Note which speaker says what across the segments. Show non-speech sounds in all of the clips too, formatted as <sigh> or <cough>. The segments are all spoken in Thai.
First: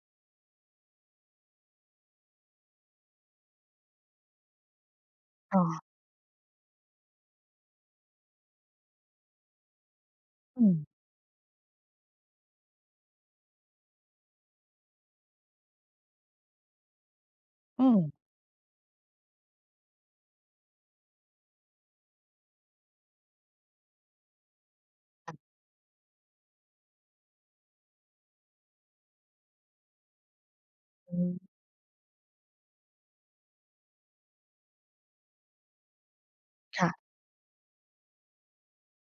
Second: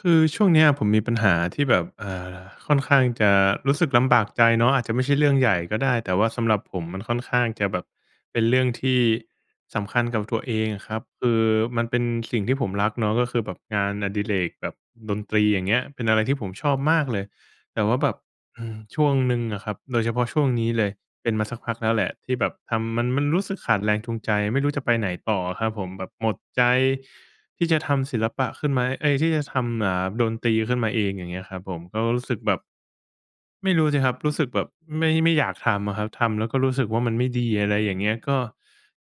Speaker 1: คือช่วงนี้อะผมมีปัญ หาที่แบบ อ่า ค่อนข้างจะรู้สึกลำบากใจเนาะ อาจจะไม่ใช่เรื่องใหญ
Speaker 2: อ
Speaker 1: ่
Speaker 2: ้อ
Speaker 1: ก็ได้ แต่ว่าสำหรับผมมันค่อนข้างจะแบบเป็นเรื่องที่สำคัญกับตัวเอ
Speaker 2: อื
Speaker 1: งอ
Speaker 2: ม
Speaker 1: ะครับ คือมันเป็นสิ่งที่ผมรักเนาะ ก็คือแบบงานอดิเรกแบบดนตรี อย่างเงี้ย เป็นอะไรที่ผมชอบมากเลย แต
Speaker 2: อื
Speaker 1: ่ว่า
Speaker 2: ม
Speaker 1: แบบ <sighs> ช่วงหนึ่งอะครับ โดยเฉพาะช่วงนี้เลย เป็นมาสักพักแล้วแหละ ที่แบบทำ มัน มันรู้สึกขาดแรงจูงใจ ไม่รู้จะไปไหน
Speaker 2: ค
Speaker 1: ต
Speaker 2: ่ะ
Speaker 1: ่ออะครับผม แบบหมดใจที่จะทำศิลปะขึ้นไหม เอ๊ย ที่จะทำ อ่า ดนตรีขึ้นมาเอง
Speaker 2: อื
Speaker 1: อย่างเงี้
Speaker 2: ม
Speaker 1: ยครับผม ก็รู้สึกแบบ ไม่รู้สิครับ รู้สึกแบบไม่ ไม่อยากทำอะครับ ทำแล้วก็รู้
Speaker 2: ค
Speaker 1: สึ
Speaker 2: ่
Speaker 1: ก
Speaker 2: ะ
Speaker 1: ว่ามันไม่ดี อะไรอย่างเงี้ย ก็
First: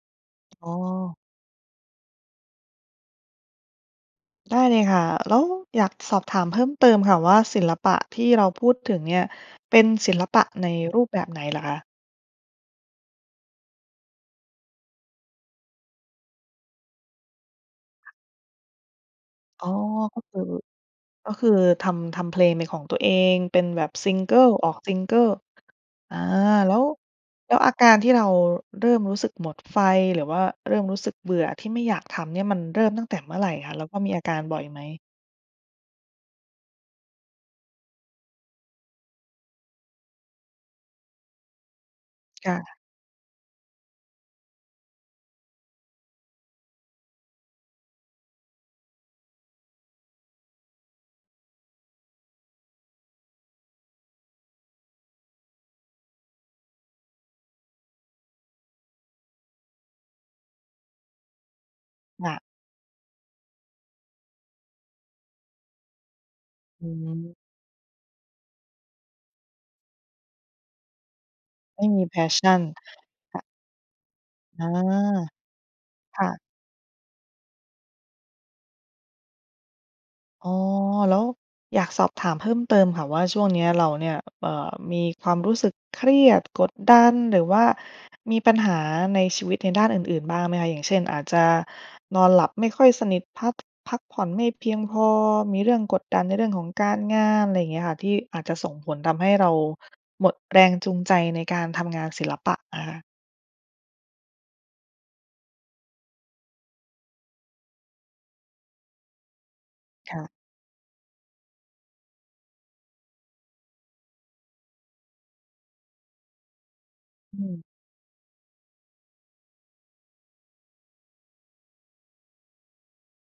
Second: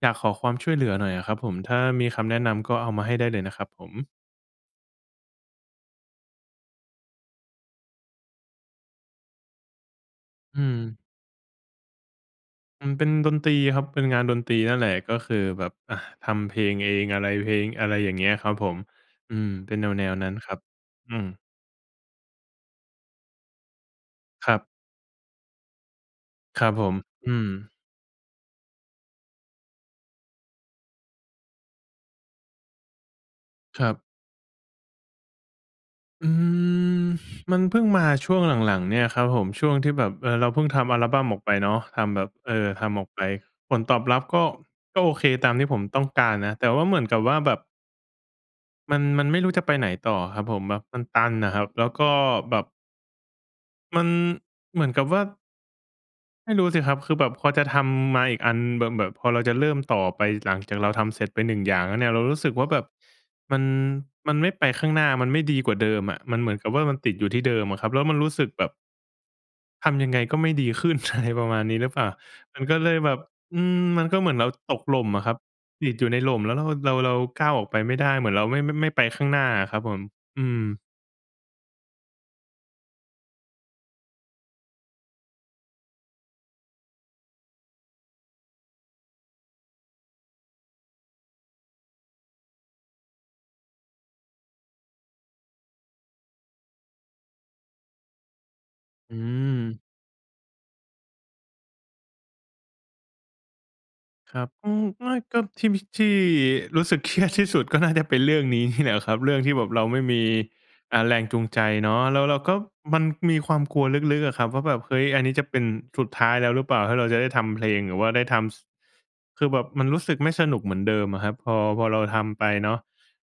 Speaker 1: อยากขอความ
Speaker 2: อ
Speaker 1: ช
Speaker 2: ๋
Speaker 1: ่วยเหลือหน่อ
Speaker 2: อ
Speaker 1: ยอะครับผม ถ้ามีคำแนะนำก็เอามาให้ได้เลยนะครับผม
Speaker 2: ได้เลยค่ะ แล้วอยากสอบถามเพิ่มเติมค่ะว่าศิลปะที่เราพูดถึงเนี่ยเป็นศิลปะ
Speaker 1: อื
Speaker 2: ในร
Speaker 1: ม
Speaker 2: ูปแบบไหนเหรอคะ?
Speaker 1: อืม เป็นดนตรีครับ เป็นงานดนตรีนั่นแหละ ก็คือแบบ อะ ทำเพลงเองอะไรเพลง อะไรอย่างเงี้ยครับผม อืม
Speaker 2: อ๋อ
Speaker 1: เป็นแนว
Speaker 2: ก็
Speaker 1: ๆ นั้
Speaker 2: ค
Speaker 1: น
Speaker 2: ือ
Speaker 1: ครับ อื
Speaker 2: ก็
Speaker 1: ม
Speaker 2: คือทำ ทำเพลงเป็นของตัวเอง เป็นแบบซิงเกิล
Speaker 1: ครับ
Speaker 2: ออกซิงเกิล อา
Speaker 1: คร
Speaker 2: แ
Speaker 1: ั
Speaker 2: ล้
Speaker 1: บผ
Speaker 2: ว
Speaker 1: ม อืม
Speaker 2: แล้วอาการที่เราเริ่มรู้สึกหมดไฟ หรือว่าเริ่มรู้สึกเบื่อที่ไม่อยากทำเนี่ย มันเริ่มตั้งแต่เมื่อไหร่คะ แล
Speaker 1: ค
Speaker 2: ้
Speaker 1: ร
Speaker 2: ว
Speaker 1: ั
Speaker 2: ก็
Speaker 1: บ
Speaker 2: มีอาการบ่อยไหม?
Speaker 1: อืม มันเพิ่งมาช่วงหลัง ๆ เนี่ยครับผม ช่วงที่แบบ เออ เราเพิ่งทำอัลบัมออกไปเนาะ ทำแบบ เ
Speaker 2: ค
Speaker 1: อ
Speaker 2: ่
Speaker 1: อ
Speaker 2: ะ
Speaker 1: ทำออกไป ผลตอบรับก็ ก็โอเคตามที่ผมต้องการนะ แต่ว่าเหมือนกับว่าแบบ มัน มันไม่รู้จะไปไหนต่ออะครับผม แบบมันตันน่ะครับ แล้วก็แบบ มันเหมือนกับว่า ไม่รู้สิครับ คือแบบพอจะทำมาอีกอันแบม แบบพอเราจะเริ่มต่อไปหลังจากเราทำเสร็จไป 1 อย่างแล้วเนี่ย เรา
Speaker 2: ค่
Speaker 1: รู้
Speaker 2: ะ
Speaker 1: สึกว่า แบบมัน มันไม่ไปข้างหน้า มันไม่ดีกว่าเดิมอะ มันเหมือนกับว่
Speaker 2: อ
Speaker 1: า
Speaker 2: ื
Speaker 1: มันติดอยู่
Speaker 2: ม
Speaker 1: ที่เดิมอะครับ แล้วมันรู้สึกแบบ ทำยังไงก็ไม่ดีขึ้น อะไร ประมาณนี้
Speaker 2: ไม
Speaker 1: หร
Speaker 2: ่
Speaker 1: ือเ
Speaker 2: ม
Speaker 1: ปล
Speaker 2: ี
Speaker 1: ่า มั
Speaker 2: Passion
Speaker 1: นก็เลยแบบ
Speaker 2: ค่ะ
Speaker 1: อืม มันก็เหมือนเรา
Speaker 2: อา
Speaker 1: ตกหล่มอะครับ ติดอยู่ใ
Speaker 2: ค
Speaker 1: น
Speaker 2: ่
Speaker 1: หล่
Speaker 2: ะ
Speaker 1: มแล้วเรา เรา เราก้าวออกไปไม่ได้ เหมือนเราไม่ ไม่ไปข้างหน้าอะครับผม อื
Speaker 2: อ๋อ
Speaker 1: ม
Speaker 2: แล้วอยากสอบถามเพิ่มเติมค่ะว่า ช่วงเนี้ยเราเนี่ย เอ่อ มีความรู้สึกเครียด กดดัน หรือว่ามีปัญหาในชีวิตในด้านอื่น ๆ บ้างไหมคะ? อย่างเช่น อาจจะนอนหลับไม่ค่อยสนิท พัก พักผ่อนไม่เพียงพอ มีเรื่องกดดันในเรื่องของการงาน ไรเงี้ยค่ะ ที่อาจจะส่งผลท
Speaker 1: อื
Speaker 2: ำให้เรา
Speaker 1: ม
Speaker 2: หมดแรงจูงใจในการทำงานศิลปะ อะคะ
Speaker 1: ครับ อืม อ้อย ก็ที่มี ที่รู้สึก เครียดที่สุดก็น่าจะเป็นเรื่องนี้นี่แหละครับ เรื่องที่แบบเราไม่
Speaker 2: ค
Speaker 1: ม
Speaker 2: ่
Speaker 1: ี
Speaker 2: ะ
Speaker 1: อ่า แรงจูงใจเนาะ แล้วเราก็ มันมีความกลัวลึก ๆ อะครับว่าแบบ เฮ้ย! อันนี้จะเป็นสุดท้ายแล้วหรือเปล่า? ถ้าเราจะได้
Speaker 2: อ
Speaker 1: ท
Speaker 2: ื
Speaker 1: ำเพ
Speaker 2: ม
Speaker 1: ลงหรือว่าได้ทำซ คือแบบมันรู้สึกไม่สนุกเหมือนเดิมอะครับ พอ พอเราทำไปเนาะ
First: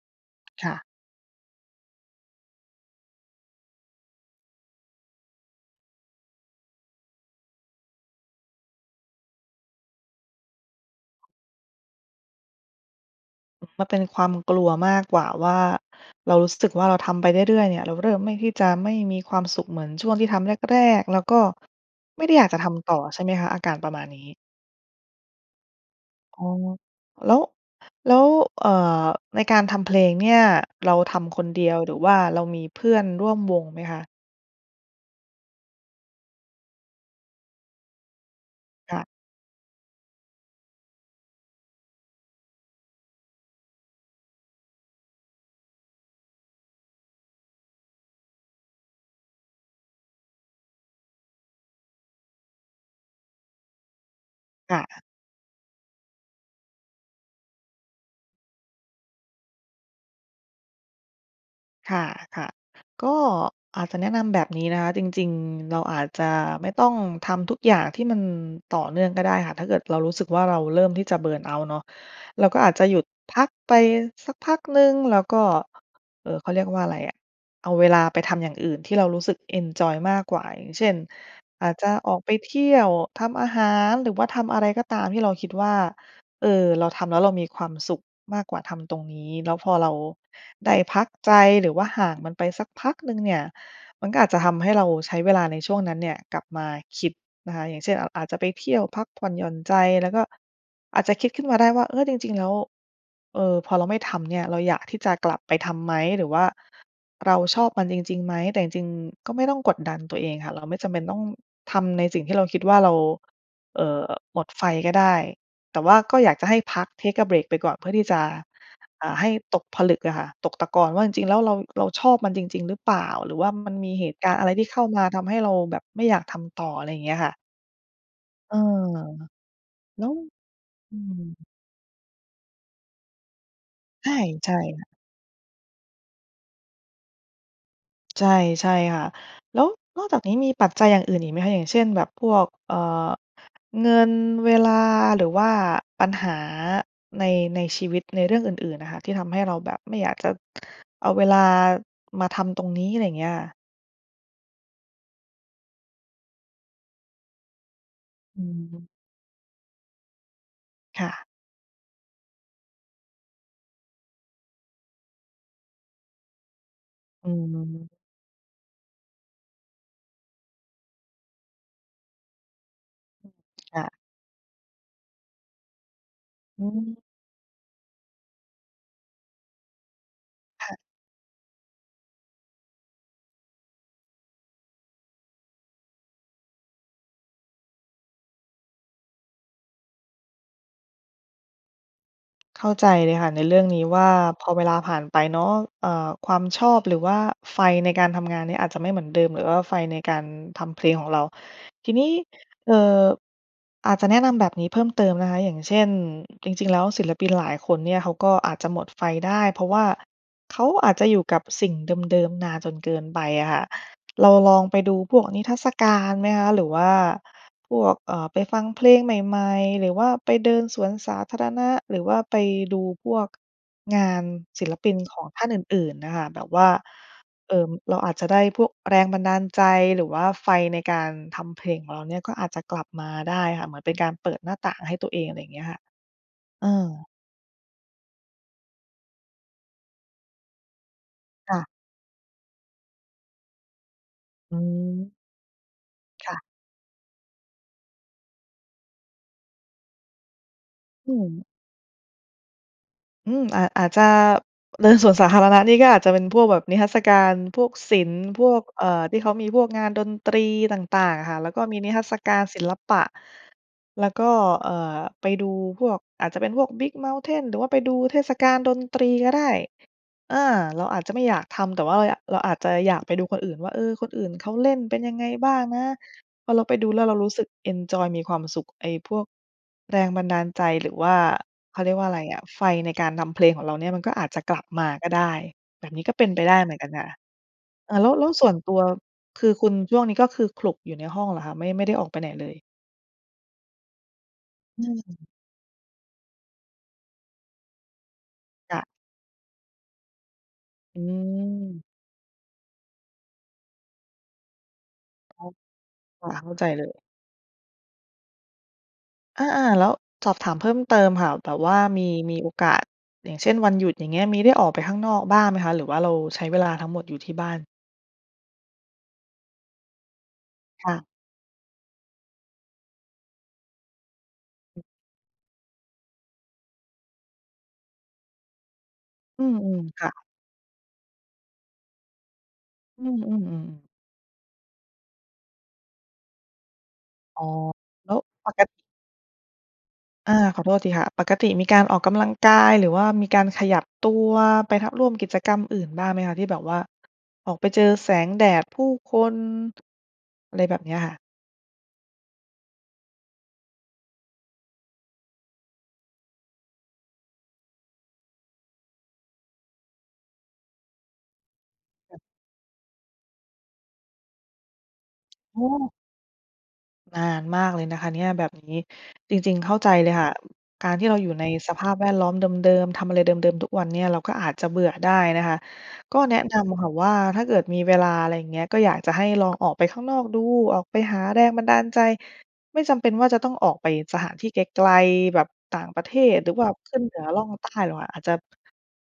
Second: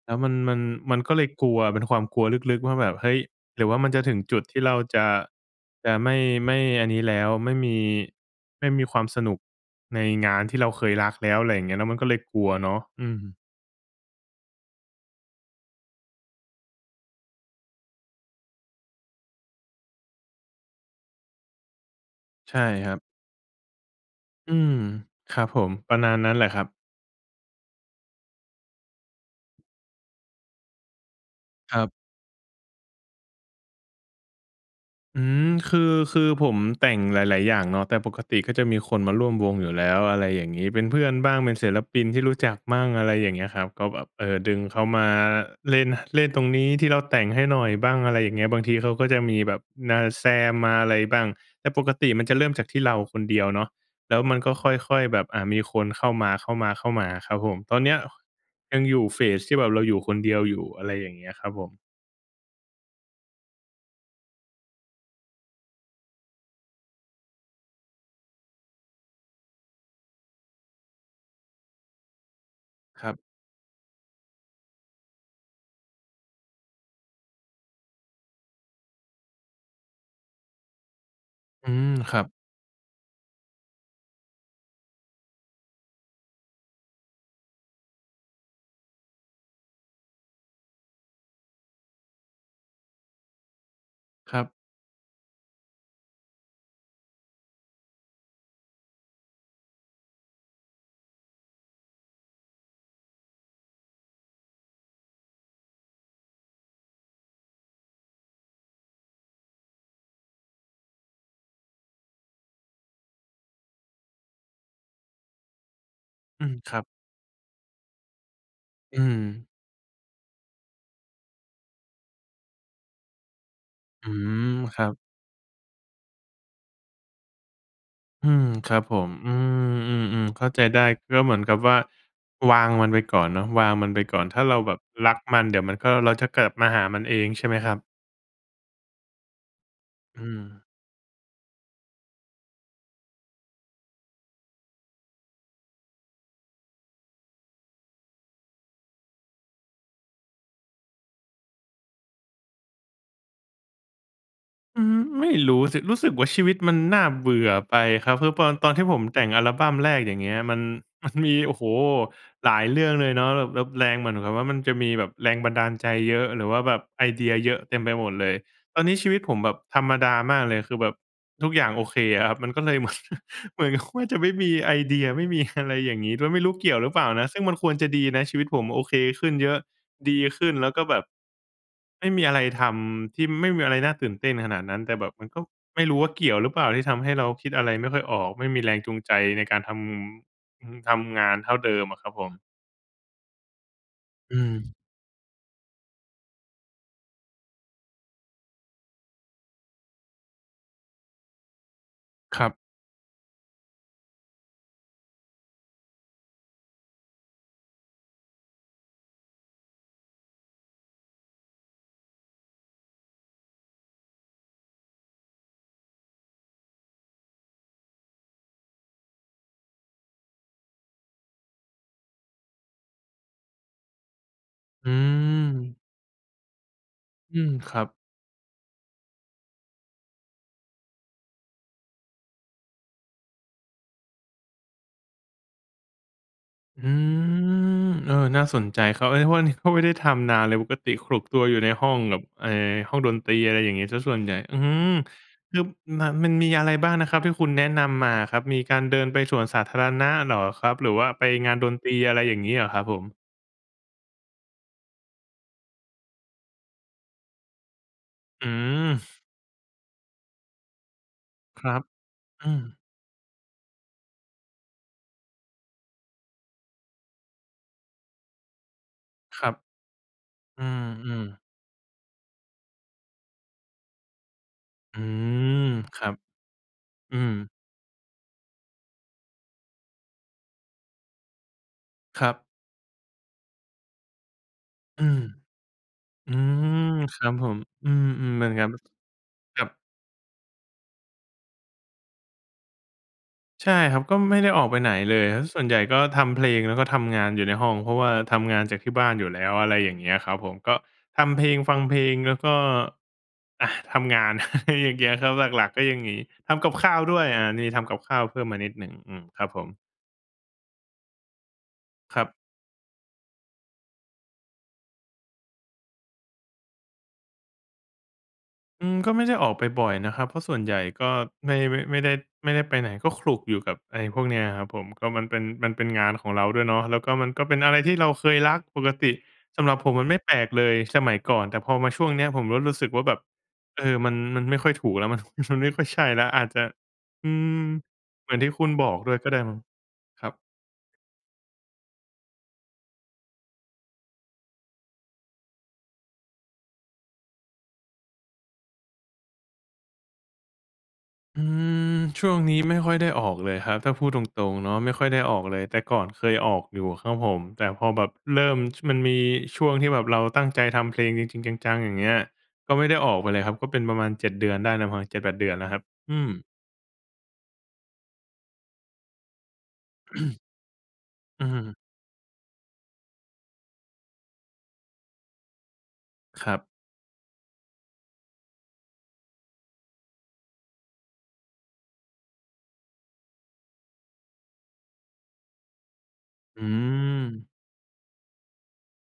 Speaker 1: แล้วมัน มัน
Speaker 2: ค่ะ
Speaker 1: มันก็เลยกลัว เป็นความกลัวลึก ๆ ว่าแบบ เฮ้ย หรือว่ามันจะถึงจุดที่เราจะ จะไม่ ไม่อันนี้แล้ว ไม่มี ไม่มีความสนุกในงานที่เราเคยรักแล้ว อะไรอย่างเงี้ย แล้วมันก็เลยกลัวเนาะ อืม
Speaker 2: มาเป็นความกลัวมากกว่าว่า เรารู้สึก ว่าเราทำไปเรื่อย ๆ เนี่ย เราเริ่มไม่ ที่จะไม่มีความสุขเหมือนช่วงที่ทำแรก ๆ แล้วก็ไม่ได้อยาก
Speaker 1: ใช
Speaker 2: จะ
Speaker 1: ่
Speaker 2: ท
Speaker 1: ค
Speaker 2: ำ
Speaker 1: ร
Speaker 2: ต
Speaker 1: ั
Speaker 2: ่อ
Speaker 1: บ
Speaker 2: ใช่ไหมคะ? อาการประมาณนี้
Speaker 1: อืม ครับผม ประมาณนั้น
Speaker 2: อ
Speaker 1: แ
Speaker 2: ๋
Speaker 1: ห
Speaker 2: อ
Speaker 1: ละครับ
Speaker 2: แล้ว แล้ว เออ ในการทำเพลงเนี่ย เราทำคนเดีย
Speaker 1: ค
Speaker 2: ว
Speaker 1: รั
Speaker 2: ห
Speaker 1: บ
Speaker 2: รือว่าเรามีเพื่อนร่วมวงไหมคะ?
Speaker 1: อืม คือ คือผมแต่งหลาย ๆ อย่างเนาะ แต่ปกติก็จะมีค
Speaker 2: ค่
Speaker 1: น
Speaker 2: ะ
Speaker 1: มาร่วมวงอยู่แล้ว อะไรอย่างงี้ เป็นเพื่อนบ้าง เป็นศิลปินที่รู้จักมั่ง อะไรอย่างเงี้ยครับ ก็แบบ เออ ดึงเขามาเล่น เล่นตรงนี้ที่เราแต่งให้หน่อยบ้าง อะไรอย่างเงี้ย บางทีเขาก็จะมีแบบนาแซมมาอะไรบ้าง แต่ปกติมันจะเริ่มจากที่เราคนเดียวเนาะ แล้วมันก็ค
Speaker 2: ค่
Speaker 1: ่อ
Speaker 2: ะ
Speaker 1: ย ๆ แบบ อา มีคนเข้ามา ๆ ๆ ครับผม ตอนเนี้ยยังอยู่ Phase ที่แบบเราอยู่คนเดียวอยู่ อะไรอย่างเงี้ยครับผม
Speaker 2: ค่ะ ๆ ก็อาจจะแนะนำแบบนี้นะคะ จริง ๆ เราอาจจะไม่ต้องทำทุกอย่างที่มันต่อเนื่องก็ได้ค่ะ ถ้าเกิดเรารู้สึกว่าเราเริ่มที่จะ เบิร์นเอาต์ เนาะ เราก็อาจจะหยุด
Speaker 1: ครับ
Speaker 2: พักไปสักพักหนึ่ง แล้วก็ เออ เขาเรียกว่าอะไรอะ เอาเวลาไปทำอย่างอื่นที่เรารู้สึก เอนจอย มากกว่า อย่างเช่น อ
Speaker 1: อื
Speaker 2: าจจะ
Speaker 1: ม
Speaker 2: อ
Speaker 1: ค
Speaker 2: อ
Speaker 1: ร
Speaker 2: ก
Speaker 1: ับ
Speaker 2: ไปเที่ยว ทำอาหาร หรือว่าทำอะไรก็ตามที่เราคิดว่า เออ เราทำแล้วเรามีความสุขมากกว่าทำตรงนี้ แล้วพอเราได้พักใจหรือว่าห่างมันไปสักพักหนึ่งเนี่ย มันก็อาจ
Speaker 1: ค
Speaker 2: จ
Speaker 1: ร
Speaker 2: ะ
Speaker 1: ับ
Speaker 2: ทำให้เราใช้เวลาในช่วงนั้นเนี่ยกลับมาคิดนะคะ อย่างเช่น อะ อาจจะไปเที่ยวพักผ่อนหย่อนใจ แล้วก็อาจจะคิดขึ้นมาได้ว่า เออ จริง ๆ แล้ว เออ พอเราไม่ทำเนี่ยเราอยากที่จะกลับไปทำไหม? หรือว่า เราชอบมันจริง ๆ ไหม? แต่จริง ๆ ก็ไม่ต้องกดดันตัวเองค่ะ เราไม่จำเป็นต้องทำในสิ่งที่เราคิดว่าเรา เอ่อ หมดไฟก็ได้ แต่ว่าก็อยาก
Speaker 1: อ
Speaker 2: จ
Speaker 1: ื
Speaker 2: ะให
Speaker 1: ม
Speaker 2: ้
Speaker 1: ค
Speaker 2: พ
Speaker 1: รั
Speaker 2: ั
Speaker 1: บ
Speaker 2: ก take a break ไปก่อน เพื่อที่จะ
Speaker 1: อื
Speaker 2: อ่า ให้
Speaker 1: ม
Speaker 2: ตกผลึกอะค่ะ ตกตะกอนว่า จริง ๆ แล้วเรา เราชอบมันจริง ๆ หรือเปล่า? หรือว่ามันมี
Speaker 1: อ
Speaker 2: เห
Speaker 1: ื
Speaker 2: ตุการณ์อะ
Speaker 1: ม
Speaker 2: ไรที่เ
Speaker 1: ค
Speaker 2: ข้
Speaker 1: ร
Speaker 2: า
Speaker 1: ับ
Speaker 2: มาทำให้เราแบบไม่อยากทำต่อ? อะไรอย่างเงี้ยค่ะ
Speaker 1: อืม
Speaker 2: เอ่อ
Speaker 1: ครับผม อืม อื
Speaker 2: แล้ว
Speaker 1: อ ๆ เข้าใจได้
Speaker 2: อื
Speaker 1: ก็
Speaker 2: ม
Speaker 1: เหมือนกับว่า วางมันไวก่อนเนาะ วางมันไป
Speaker 2: ใช่
Speaker 1: ก่อน ถ้า
Speaker 2: ใช
Speaker 1: เ
Speaker 2: ่
Speaker 1: ราแบบ
Speaker 2: ค่ะ
Speaker 1: รักมัน เดี๋ยวมันก็ เราจะกลับมาหามันเองใช่ไหมครับ?
Speaker 2: ใช่ ใช่ค่ะ แล้วนอกจา
Speaker 1: อ
Speaker 2: ก
Speaker 1: ื
Speaker 2: นี้มี
Speaker 1: ม
Speaker 2: ปัจจัยอย่างอื่นอีกไหมคะ? อย่างเช่น แบบพวก เอ่อ เงิน เวลา หรือว่าปัญหาใน ในชีวิต ในเรื่องอื่น ๆ น่ะค่ะ ที่ทำให้เราแบบไม่อยากจะ เอาเวลามาทำตรงนี้ อะไรอย่างเงี้ยค่ะ?
Speaker 1: อืม ไม่รู้สิ รู้สึกว่า ชีวิตมันน่าเบื่อไปครับ คือ
Speaker 2: อ
Speaker 1: ปอน ตอนที
Speaker 2: ืม
Speaker 1: ่ผมแต่งอัลบัมแรก อย่างเงี้ย มัน
Speaker 2: ค่
Speaker 1: มัน
Speaker 2: ะ
Speaker 1: มี โอ้โฮ! หลายเรื่องเลยเนาะ แล้วแบบแล้ว แรงเหมือนกับว่า มันจะมีแบบแรงบันดาลใจเยอะ หรือว่าแบบไอเด
Speaker 2: อื
Speaker 1: ียเยอะเต็ม
Speaker 2: ม
Speaker 1: ไปหมดเลย ตอนนี้ชีวิตผมแบบธรรมดามากเลย คือแบบทุกอย่างโอเคอะครับ มันก็เลย เหมือน เหมือน
Speaker 2: ค
Speaker 1: ก
Speaker 2: ่
Speaker 1: ับ
Speaker 2: ะ
Speaker 1: ว่าจะไม่มี ไอเดีย ไม่มี อะไร อย่างงี้ด้วย ไม่รู้
Speaker 2: อื
Speaker 1: เกี่ยวหรือเ
Speaker 2: ม
Speaker 1: ปล่านะ ซึ่งมันควรจะดีนะ ชีวิตผมโอเคขึ้นเยอะ ดีขึ้น
Speaker 2: ค
Speaker 1: แล้
Speaker 2: ่
Speaker 1: ว
Speaker 2: ะ
Speaker 1: ก็แบบ ไม่มีอะไรทำที่ ไม่มีอะไรน่าตื่นเต้นขนาดนั้น แต่แบบมันก็ไม่รู้ว่าเกี่ยวหรือเปล่า ที่ทำให้เราคิดอะไรไม่ค่อยออก ไม่มีแรงจูงใจในการทำ ฮื้อ ทำงานเท่าเดิมอะครับผม
Speaker 2: เข้าใจเลยค่ะในเรื่องนี้ว่า
Speaker 1: อื
Speaker 2: พอเวล
Speaker 1: ม
Speaker 2: าผ่านไปเนาะ เอ่อ ความชอบหรือว่าไฟในการทำงานเนี่ย อาจจะไม่เหมือนเดิม หรือว่าไฟในการทำเพลงของเรา ทีนี้
Speaker 1: ครับ
Speaker 2: เอ่อ อาจจะแนะนำแบบนี้เพิ่มเติมนะคะ อย่างเช่น จริง ๆ แล้ว ศิลปินหลายคนเนี่ย เขาก็อาจจะหมดไฟ ได้ เพราะว่าเขาอาจจะอยู่กับสิ่งเดิม ๆ นานจนเกินไปอะค่ะ เราลองไปดูพวกนิทรรศการไหมคะ? หรือว่า พวก เออ ไปฟังเพลงใหม่ ๆ หรือว่าไปเดินสวนสาธารณะ หรือว่าไปดูพวกงานศิลป
Speaker 1: อื
Speaker 2: ิน ของท่านอ
Speaker 1: ม
Speaker 2: ื่น ๆ น่ะค่ะ แบบว่า
Speaker 1: อื
Speaker 2: เ
Speaker 1: ม
Speaker 2: อ่อ
Speaker 1: ครับ
Speaker 2: เราอาจจะได้พวกแรงบันดาลใจ หรือว่าไฟในการทำเพลงของเราเนี่ย ก็อาจจะกลับมาได้ค่ะ เหมือนเป็นการ เปิดหน้าต่างให้ตัวเอง อะไรอย่างเงี้ยค่ะ เอ
Speaker 1: อื
Speaker 2: อ
Speaker 1: ม เออ น่าสนใจครับอันนี้ เพราะว่าอันนี้ก็ไม่ได้ทำนานเลย ปกติขลุกตัว
Speaker 2: ค
Speaker 1: อยู
Speaker 2: ่
Speaker 1: ่
Speaker 2: ะ
Speaker 1: ในห้องแบบไอ้ ห้องดนตรี อะไรอย่างงี้ซะส่วนใหญ่
Speaker 2: อ
Speaker 1: อ
Speaker 2: ื
Speaker 1: ื้อฮือ
Speaker 2: ม
Speaker 1: คือ ม่ะ ม
Speaker 2: ค
Speaker 1: ั
Speaker 2: ่
Speaker 1: น
Speaker 2: ะ
Speaker 1: มีอะไรบ้างนะครับ? ที่คุณแนะนำมาอะครับ มีการเดินไปสวนสาธารณะเหรอครับ? หรือว่
Speaker 2: อ
Speaker 1: า
Speaker 2: ื
Speaker 1: ไป
Speaker 2: ม
Speaker 1: งานดนตรี อะไรอย่างงี้เหรอครับผม?
Speaker 2: อืม อาจ อาจจะ เดินสวนสาธารณะนี่ก็อาจจะเป็นพวกแบบนิทรรศการ พวกศิลป์ พ
Speaker 1: อื
Speaker 2: วก เอ่อ ที่
Speaker 1: ม
Speaker 2: เขามีพวกงานดนตรีต่าง ๆ อะค่ะ แล้วก็
Speaker 1: คร
Speaker 2: มี
Speaker 1: ับ
Speaker 2: นิทรรศการ
Speaker 1: อื
Speaker 2: ศิ
Speaker 1: ม
Speaker 2: ล ปะ แล้วก็ เอ่อ ไปดูพวก อาจจะเป็นพวกบิ๊กเมาน์เท่น หรือว่าไปดูเทศกาลดนตรีก็
Speaker 1: ค
Speaker 2: ได
Speaker 1: รั
Speaker 2: ้
Speaker 1: บ
Speaker 2: เออ
Speaker 1: อื
Speaker 2: เราอาจ จะไม่
Speaker 1: ม
Speaker 2: อยา
Speaker 1: ๆ
Speaker 2: กทำ แต่ว่าเราหยะ เราอาจจะอยากไปดูคนอื่นว่า เออ คนอื่นเขาเล่นเป
Speaker 1: อ
Speaker 2: ็
Speaker 1: ื
Speaker 2: นยังไงบ้า
Speaker 1: ม
Speaker 2: งนะ
Speaker 1: ครับ
Speaker 2: พอเราไปดูแล้วเร
Speaker 1: อ
Speaker 2: า
Speaker 1: ื
Speaker 2: รู้สึก
Speaker 1: ม
Speaker 2: เอนจอย มีความสุข ไอ้พวกแรงบันดาลใจหรือว่า เขาเรียกว่าไร
Speaker 1: ครั
Speaker 2: อ
Speaker 1: บ
Speaker 2: ะ ไฟในการทำเพลงของเราเนี่ย มันก็อาจจะกลับมา
Speaker 1: อื
Speaker 2: ก็ไ
Speaker 1: ม
Speaker 2: ด้ แบบนี้ก็เป็
Speaker 1: อ
Speaker 2: น
Speaker 1: ื
Speaker 2: ไปได้เหมือน
Speaker 1: ม
Speaker 2: กันค่ะ
Speaker 1: ครับผม อื
Speaker 2: อ่า
Speaker 1: ม
Speaker 2: แล้ว แล้ว
Speaker 1: ๆ เหม
Speaker 2: ส
Speaker 1: ื
Speaker 2: ่
Speaker 1: อ
Speaker 2: ว
Speaker 1: น
Speaker 2: น
Speaker 1: การ
Speaker 2: ตัว
Speaker 1: <unintelligible>
Speaker 2: คือ
Speaker 1: คร
Speaker 2: ค
Speaker 1: ั
Speaker 2: ุณ
Speaker 1: บ
Speaker 2: ช่วงนี้ก็คือขลุกอยู่ในห้องเหรอคะ? ไม่ ไม่ได้ออกไปไหนเลย
Speaker 1: ใช่ครับ ก็ไม่ได้ออกไป
Speaker 2: อื
Speaker 1: ไหนเลย
Speaker 2: ม
Speaker 1: ครับ ส่วนใหญ่ก็ทำเพลง แล้วก็ทำงานอยู่ในห้อง เพราะว่าทำงาน
Speaker 2: ค
Speaker 1: จา
Speaker 2: ่
Speaker 1: ก
Speaker 2: ะ
Speaker 1: ที่บ้านอยู่แล้ว อะไรอย่างเงี้ยครับผม ก็
Speaker 2: อื
Speaker 1: ทำเพลง ฟ
Speaker 2: ม
Speaker 1: ังเพลง แล้วก็ อะ ทำงาน อะไร อย่างเงี้ยครับ
Speaker 2: อ๋อ
Speaker 1: หลัก ๆ ก็อย่างงี้
Speaker 2: อะฮะ เข
Speaker 1: ท
Speaker 2: ้าใจ
Speaker 1: ำกับ
Speaker 2: เล
Speaker 1: ข้าว
Speaker 2: ย
Speaker 1: ด้วย อ่า มีทำกับข้าวเพิ่มมานิดหนึ่ง อืม ค
Speaker 2: อ
Speaker 1: ร
Speaker 2: า
Speaker 1: ับผม
Speaker 2: ๆ แล้วสอบถามเพิ่มเติมค่ะ แบบว่ามี
Speaker 1: ครับ
Speaker 2: มีโอกาส อย่างเช่น วันหยุดอย่างเงี้ยมีได้ออกไปข้างนอกบ้างไหมคะ หรือว่าเราใช้เวลาทั้งหมดอยู่ที่บ้าน?
Speaker 1: อืม ก็ไม่ได้ออกไปบ่อยนะครับ เพราะส่วนใหญ่
Speaker 2: ค่
Speaker 1: ก
Speaker 2: ะ
Speaker 1: ็ไม่ ไม่ ไม่ได้ ไม่ได้ไปไหน ก็ขลุกอยู่กับไอ้พวกนี้อะครับผม ก็มันเป็น มันเป็นงานของเราด้วยเนาะ แล้วก็มันก็เป็นอะไรที่เราเคยรักปกติ
Speaker 2: อื
Speaker 1: สำหรับ
Speaker 2: ม
Speaker 1: ผม
Speaker 2: ๆ
Speaker 1: ม
Speaker 2: ค
Speaker 1: ัน
Speaker 2: ่
Speaker 1: ไ
Speaker 2: ะ
Speaker 1: ม่แปลกเลยสมัยก่อน แต่พอมาช่วงเนี้ยผมรู้ รู้สึกว
Speaker 2: อ
Speaker 1: ่
Speaker 2: ื
Speaker 1: าแบบ
Speaker 2: ม
Speaker 1: เอ
Speaker 2: ๆ ๆ
Speaker 1: อ มัน มันไม่ค่อยถูกแล้ว มัน มัน ไม่ค่อยใช่แล้ว อาจจะ อื
Speaker 2: อ๋อ
Speaker 1: ม
Speaker 2: แล้ว
Speaker 1: เหมือนท
Speaker 2: ป
Speaker 1: ี่
Speaker 2: ก
Speaker 1: คุณบอกด้วยก็ได้มั้ง ครั
Speaker 2: อา
Speaker 1: บ
Speaker 2: ขอโทษทีค่ะ ปกติมีการออกกำลังกาย หรือว่ามีการขยับตัวไป ท ร่วมกิจกรรมอื่นบ้างไหมคะ? ที่แบบว่าออกไปเจอแสงแดด ผู้คน อะไรแบบเนี้ยค่ะ
Speaker 1: อืม ช่วงนี้ไม่ค่อยได้ออกเลยครับ ถ้าพูดตรง ๆ เนาะ ไม่ค่อยได้ออกเลย แต่ก่อนเคยออกอยู่ครับผม แต่พอแบบเริ่ม ช มันมีช่วงที่แบบเราตั้งใจทำเพลงจริง ๆ จัง ๆ อย่างเงี้ย ก็ไม่ได้ออกไปเลยครับ ก็เป็นประมาณ 7 เดือนได้แล้วมั้ง 7-8 เดือน
Speaker 2: โอ
Speaker 1: แล้วครับ
Speaker 2: ้
Speaker 1: อืม
Speaker 2: นานมากเลยนะคะเนี่ยแบบนี้ จริง ๆ เข้าใจเลยค่ะ
Speaker 1: <clears throat>
Speaker 2: การที่เราอยู่ใ
Speaker 1: อ
Speaker 2: น
Speaker 1: ื
Speaker 2: ส
Speaker 1: ม
Speaker 2: ภาพแวดล้อมเดิม ๆ ทำอะไรเดิม ๆ ทุกวันเนี่ย เราก็อาจจะเบื่อได้นะคะ ก็แนะ
Speaker 1: คร
Speaker 2: น
Speaker 1: ับ
Speaker 2: ำ ค่ะว่า ถ้าเกิดมีเวลา อะไรเงี้ย ก็อยากจะให้ลองออก ไปข้างนอกดู ออกไปหาแรงบันดาลใจ ไม่จำเป็นว่าจะต้องออกไปสถานที่ไกล ๆ แบบต่างประเทศหรือ
Speaker 1: อ
Speaker 2: ว
Speaker 1: ื
Speaker 2: ่า ขึ้นเหนือล่อ
Speaker 1: ม
Speaker 2: งใต้หรอกค่ะ อาจจะ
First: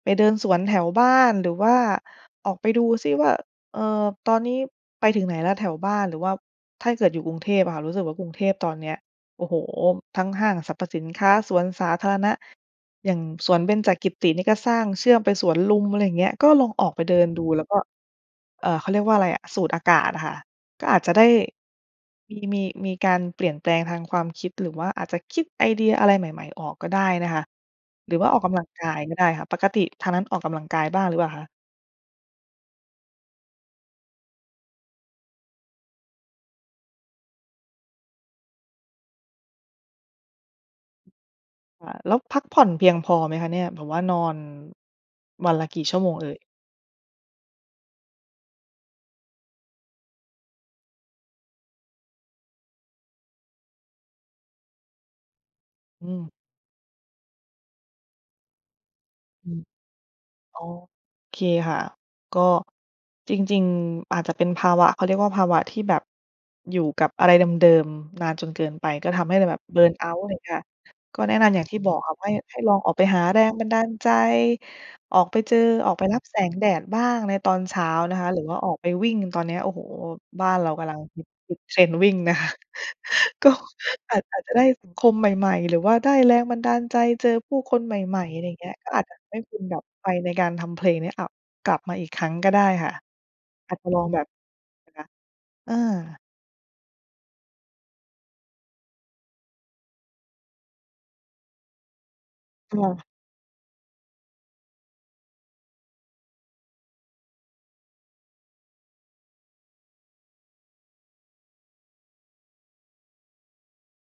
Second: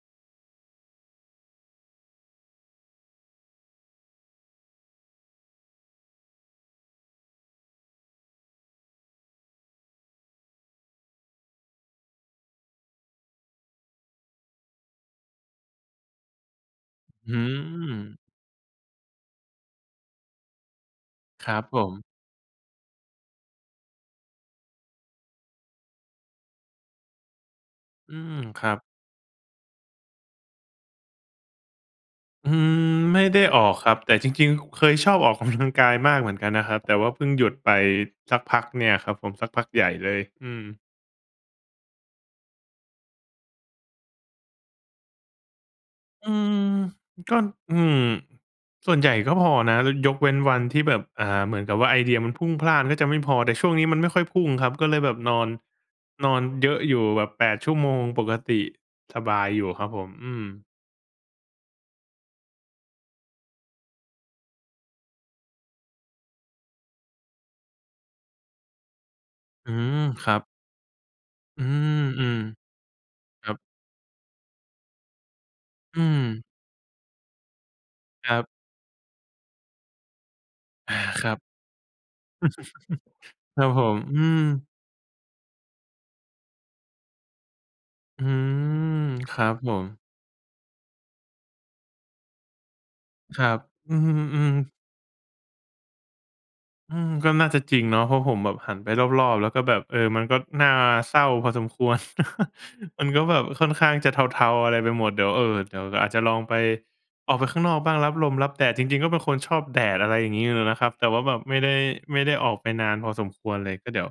Speaker 2: ไปเดินสวนแถวบ้าน หรือว่าออกไปดูสิว่า เออ ตอนนี้ไปถึงไหนแล้วแถวบ้าน หรือว่าถ้าเกิดอยู่กรุงเทพอะค่ะ รู้สึกว่า กรุงเทพตอนเนี้ย โอ้โฮ ทั้งห้างสรรพสินค้า สวนสาธารณะ อย่างสวนเบญจกิติเนี่ยก็สร้างเชื่อมไปสวนลุม อะไรอย่างเงี้ย ก็ลองออกไปเดิน
Speaker 1: อื้อฮ
Speaker 2: ดู
Speaker 1: ื
Speaker 2: แล้วก็
Speaker 1: อ
Speaker 2: เออ เขาเรียกว่าอะไรอะ สูดอากาศอะค่ะ ก็อาจจะได้
Speaker 1: ครับผม
Speaker 2: มี มี มีการเปลี่ยนแปลงทางความคิด หรือว่าอาจจะคิดไอเดียอะไรใหม่ ๆ ออกก็ได้นะคะ หร
Speaker 1: อ
Speaker 2: ื
Speaker 1: ื
Speaker 2: อว่า
Speaker 1: ม
Speaker 2: ออกกำ
Speaker 1: ค
Speaker 2: ลัง
Speaker 1: รับ
Speaker 2: กายก็ได้ค่ะ ปกติทางนั้นออก กำลังกายบ้างหรือเปล่าคะ?
Speaker 1: อือ ไม่ได้ออกครับ แต่จริง ๆ เคยชอบออก กำลัง กายมากเหมือนกันนะครับ แต่ว่าเพิ่งหยุดไปสักพักเนี่ยครับผม สักพักใหญ่เลย อืม
Speaker 2: ค่ะ แล้วพักผ่อนเพียงพอไหมคะเนี่ย หรือว่านอน วันละกี่ชั่วโมงเอ
Speaker 1: อื
Speaker 2: ่ย?
Speaker 1: ม ก็ อื้อฮือ ส่วนใหญ่ก็พอนะ แล้วยกเว้นวันที่แบบ อ่า เหมือนกับว่าไอเดียมันพุ่งพล่านก็จะไม่พอ แต่ช่วงนี้มันไม่ค่อยพุ่งครับ ก็เลยแบบนอน
Speaker 2: อือ
Speaker 1: นอนเยอะอยู่แบบ 8 ชั่วโมงปกติ สบา
Speaker 2: อ
Speaker 1: ย
Speaker 2: ื
Speaker 1: อ
Speaker 2: ม
Speaker 1: ยู่ครับผม อื
Speaker 2: อ๋อ
Speaker 1: ม
Speaker 2: เคค่ะ ก็ จริง ๆ อาจจะเป็นภาวะ เขาเรียกว่าภาวะที่แบบ อยู่กับอะไรเดิม ๆ นานจนเกินไป ก็ทำให้เลยแบบ
Speaker 1: อื
Speaker 2: เบิร์น
Speaker 1: ม
Speaker 2: เอาต
Speaker 1: ค
Speaker 2: ์ เ
Speaker 1: ร
Speaker 2: น
Speaker 1: ั
Speaker 2: ี่ย
Speaker 1: บ
Speaker 2: ค่ะ ก็แนะนำอย
Speaker 1: อ
Speaker 2: ่
Speaker 1: ื
Speaker 2: างที่บอก
Speaker 1: ม
Speaker 2: ค่ะ
Speaker 1: อื
Speaker 2: ให้
Speaker 1: อ
Speaker 2: ให้ลองออกไปหาแร
Speaker 1: คร
Speaker 2: ง
Speaker 1: ับ
Speaker 2: บันดาลใจ ออกไปเจอ ออก
Speaker 1: อื
Speaker 2: ไปรับแส
Speaker 1: อ
Speaker 2: งแดดบ้าง ในตอนเช้านะค
Speaker 1: ค
Speaker 2: ะ ห
Speaker 1: ร
Speaker 2: ร
Speaker 1: ั
Speaker 2: ือ
Speaker 1: บ
Speaker 2: ว่าออกไปวิ่งตอนเนี้ย โอ้โฮ บ้านเรากำ
Speaker 1: อ
Speaker 2: ลัง
Speaker 1: า ครับ
Speaker 2: ฝึก ๆ เทรนวิ่ง นะคะ
Speaker 1: <chuckles>
Speaker 2: ก็
Speaker 1: ครับผม
Speaker 2: อ
Speaker 1: อ
Speaker 2: า
Speaker 1: ื
Speaker 2: จ อาจจะได้
Speaker 1: ม
Speaker 2: สังคมใหม่ ๆ หรือว่าได้แรงบันดาลใจเจอผู้คนใหม
Speaker 1: อื้
Speaker 2: ่
Speaker 1: อฮ
Speaker 2: ๆ
Speaker 1: ื
Speaker 2: อะไรอย่างเงี้ย ก็อาจจะ
Speaker 1: อ
Speaker 2: ให
Speaker 1: ค
Speaker 2: ้
Speaker 1: รั
Speaker 2: เ
Speaker 1: บ
Speaker 2: ป็น
Speaker 1: ผ
Speaker 2: แบบ
Speaker 1: ม
Speaker 2: ไฟในการทำเพลงนี้อะ กลับมาอีกครั้งก็ได้ค่ะ
Speaker 1: ครับ
Speaker 2: อาจจะ
Speaker 1: อื
Speaker 2: ล
Speaker 1: อ
Speaker 2: อง
Speaker 1: ฮึ
Speaker 2: แบบ
Speaker 1: อือ
Speaker 2: ค่ะ เออ
Speaker 1: อือ ก็น่าจะจริงเนาะ เพราะผมแบบหันไปรอบ ๆ แล้วก็แบบ เออ มันก็น่าเศร้าพอสมควร <chuckles> ม
Speaker 2: <unintelligible>
Speaker 1: ันก็แบบค่อนข้างจะเทา ๆ อะไรไปหมด เดี๋ยวเออ เดี๋ยวก็อาจจะลองไป ออกไปข้างนอกบ้างรับลมรับแดด จริง ๆ ก็เป็นคนชอบแดด อะไรอย่างงี้ อยู่นะครับ แต่ว่าแบบไม่ได้ ไม่ได้ออกไปนานพอสมควรเลย ก็เดี๋ยว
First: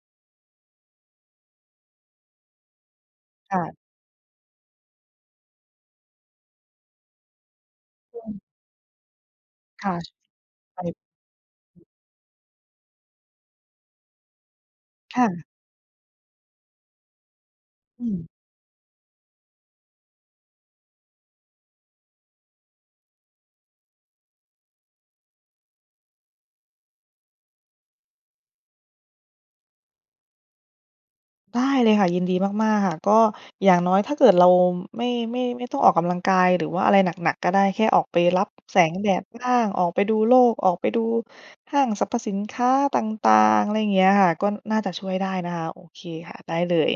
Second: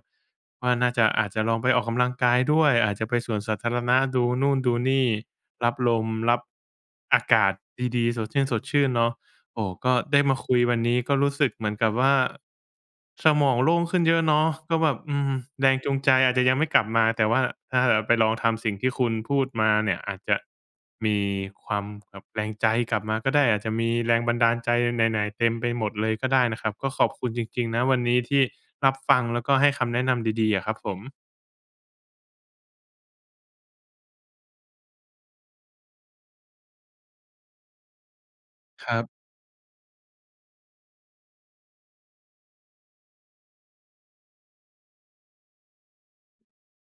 Speaker 1: ว่าน่าจะ อาจจะลองไปออกกำลังกายด้วย อาจจะไปสวนส
Speaker 2: ค
Speaker 1: า
Speaker 2: ่
Speaker 1: ธา
Speaker 2: ะ
Speaker 1: รณะดูนู่นดูนี่ รับลม รับอากาศดี
Speaker 2: จ
Speaker 1: ๆ
Speaker 2: ร
Speaker 1: ส
Speaker 2: ิ
Speaker 1: ด
Speaker 2: ง
Speaker 1: ชื่น ๆ เนาะ โอ้โฮ
Speaker 2: ค
Speaker 1: ก
Speaker 2: ่
Speaker 1: ็
Speaker 2: ะ
Speaker 1: ได้มาคุยวั
Speaker 2: ไ
Speaker 1: นน
Speaker 2: ป
Speaker 1: ี้ ก็รู้สึกเหมือนกับว่า สมองโล่งขึ้นเยอะเนาะ ก็แบบ อ
Speaker 2: ค
Speaker 1: ื
Speaker 2: ่
Speaker 1: ม
Speaker 2: ะ
Speaker 1: แรงจูงใจอาจจะยังไม่กลับมา แต่ว่าถ้า เอ่
Speaker 2: อ
Speaker 1: อ ไป
Speaker 2: ืม
Speaker 1: ลองทำสิ่งที่คุณพูดมาเนี่ย อาจจะ มีความ แบบแรงใจกลับมาก็ได้ อาจจะมีแรงบันดาลใจไหน ๆ เต็มไปหมดเลยก็ได้นะครับ ก็ขอบคุณจริง ๆ นะ วันนี้ที่รับฟัง แล้วก็ให้คำแนะนำดี ๆ อะครับผม
Speaker 2: ได้เลยค่ะ ยิน ดีมาก ๆ ค่ะ ก็อย่างน้อยถ้าเกิดเราไม่ ไม่ ไม่ต้องออกกำลังกาย หรือว่าอะไรหนัก ๆ ก็ได้ แค่ออกไปรับแส
Speaker 1: ค
Speaker 2: ง
Speaker 1: รั
Speaker 2: แ
Speaker 1: บ
Speaker 2: ดดบ้าง ออกไปดูโลก ออกไปดูห้างสรรพสินค้าต่าง ๆ อะไรอย่างเงี้ยค่ะ ก็น่าจะช่วยได้นะคะ โอเคค่ะ ได้เลย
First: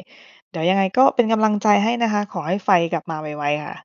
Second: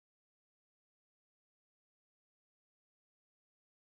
Speaker 2: เดี๋ยวยังไงก็เป็นกำลังใจให้นะคะ ขอให้ไฟกลับมาไว ๆ ค่ะ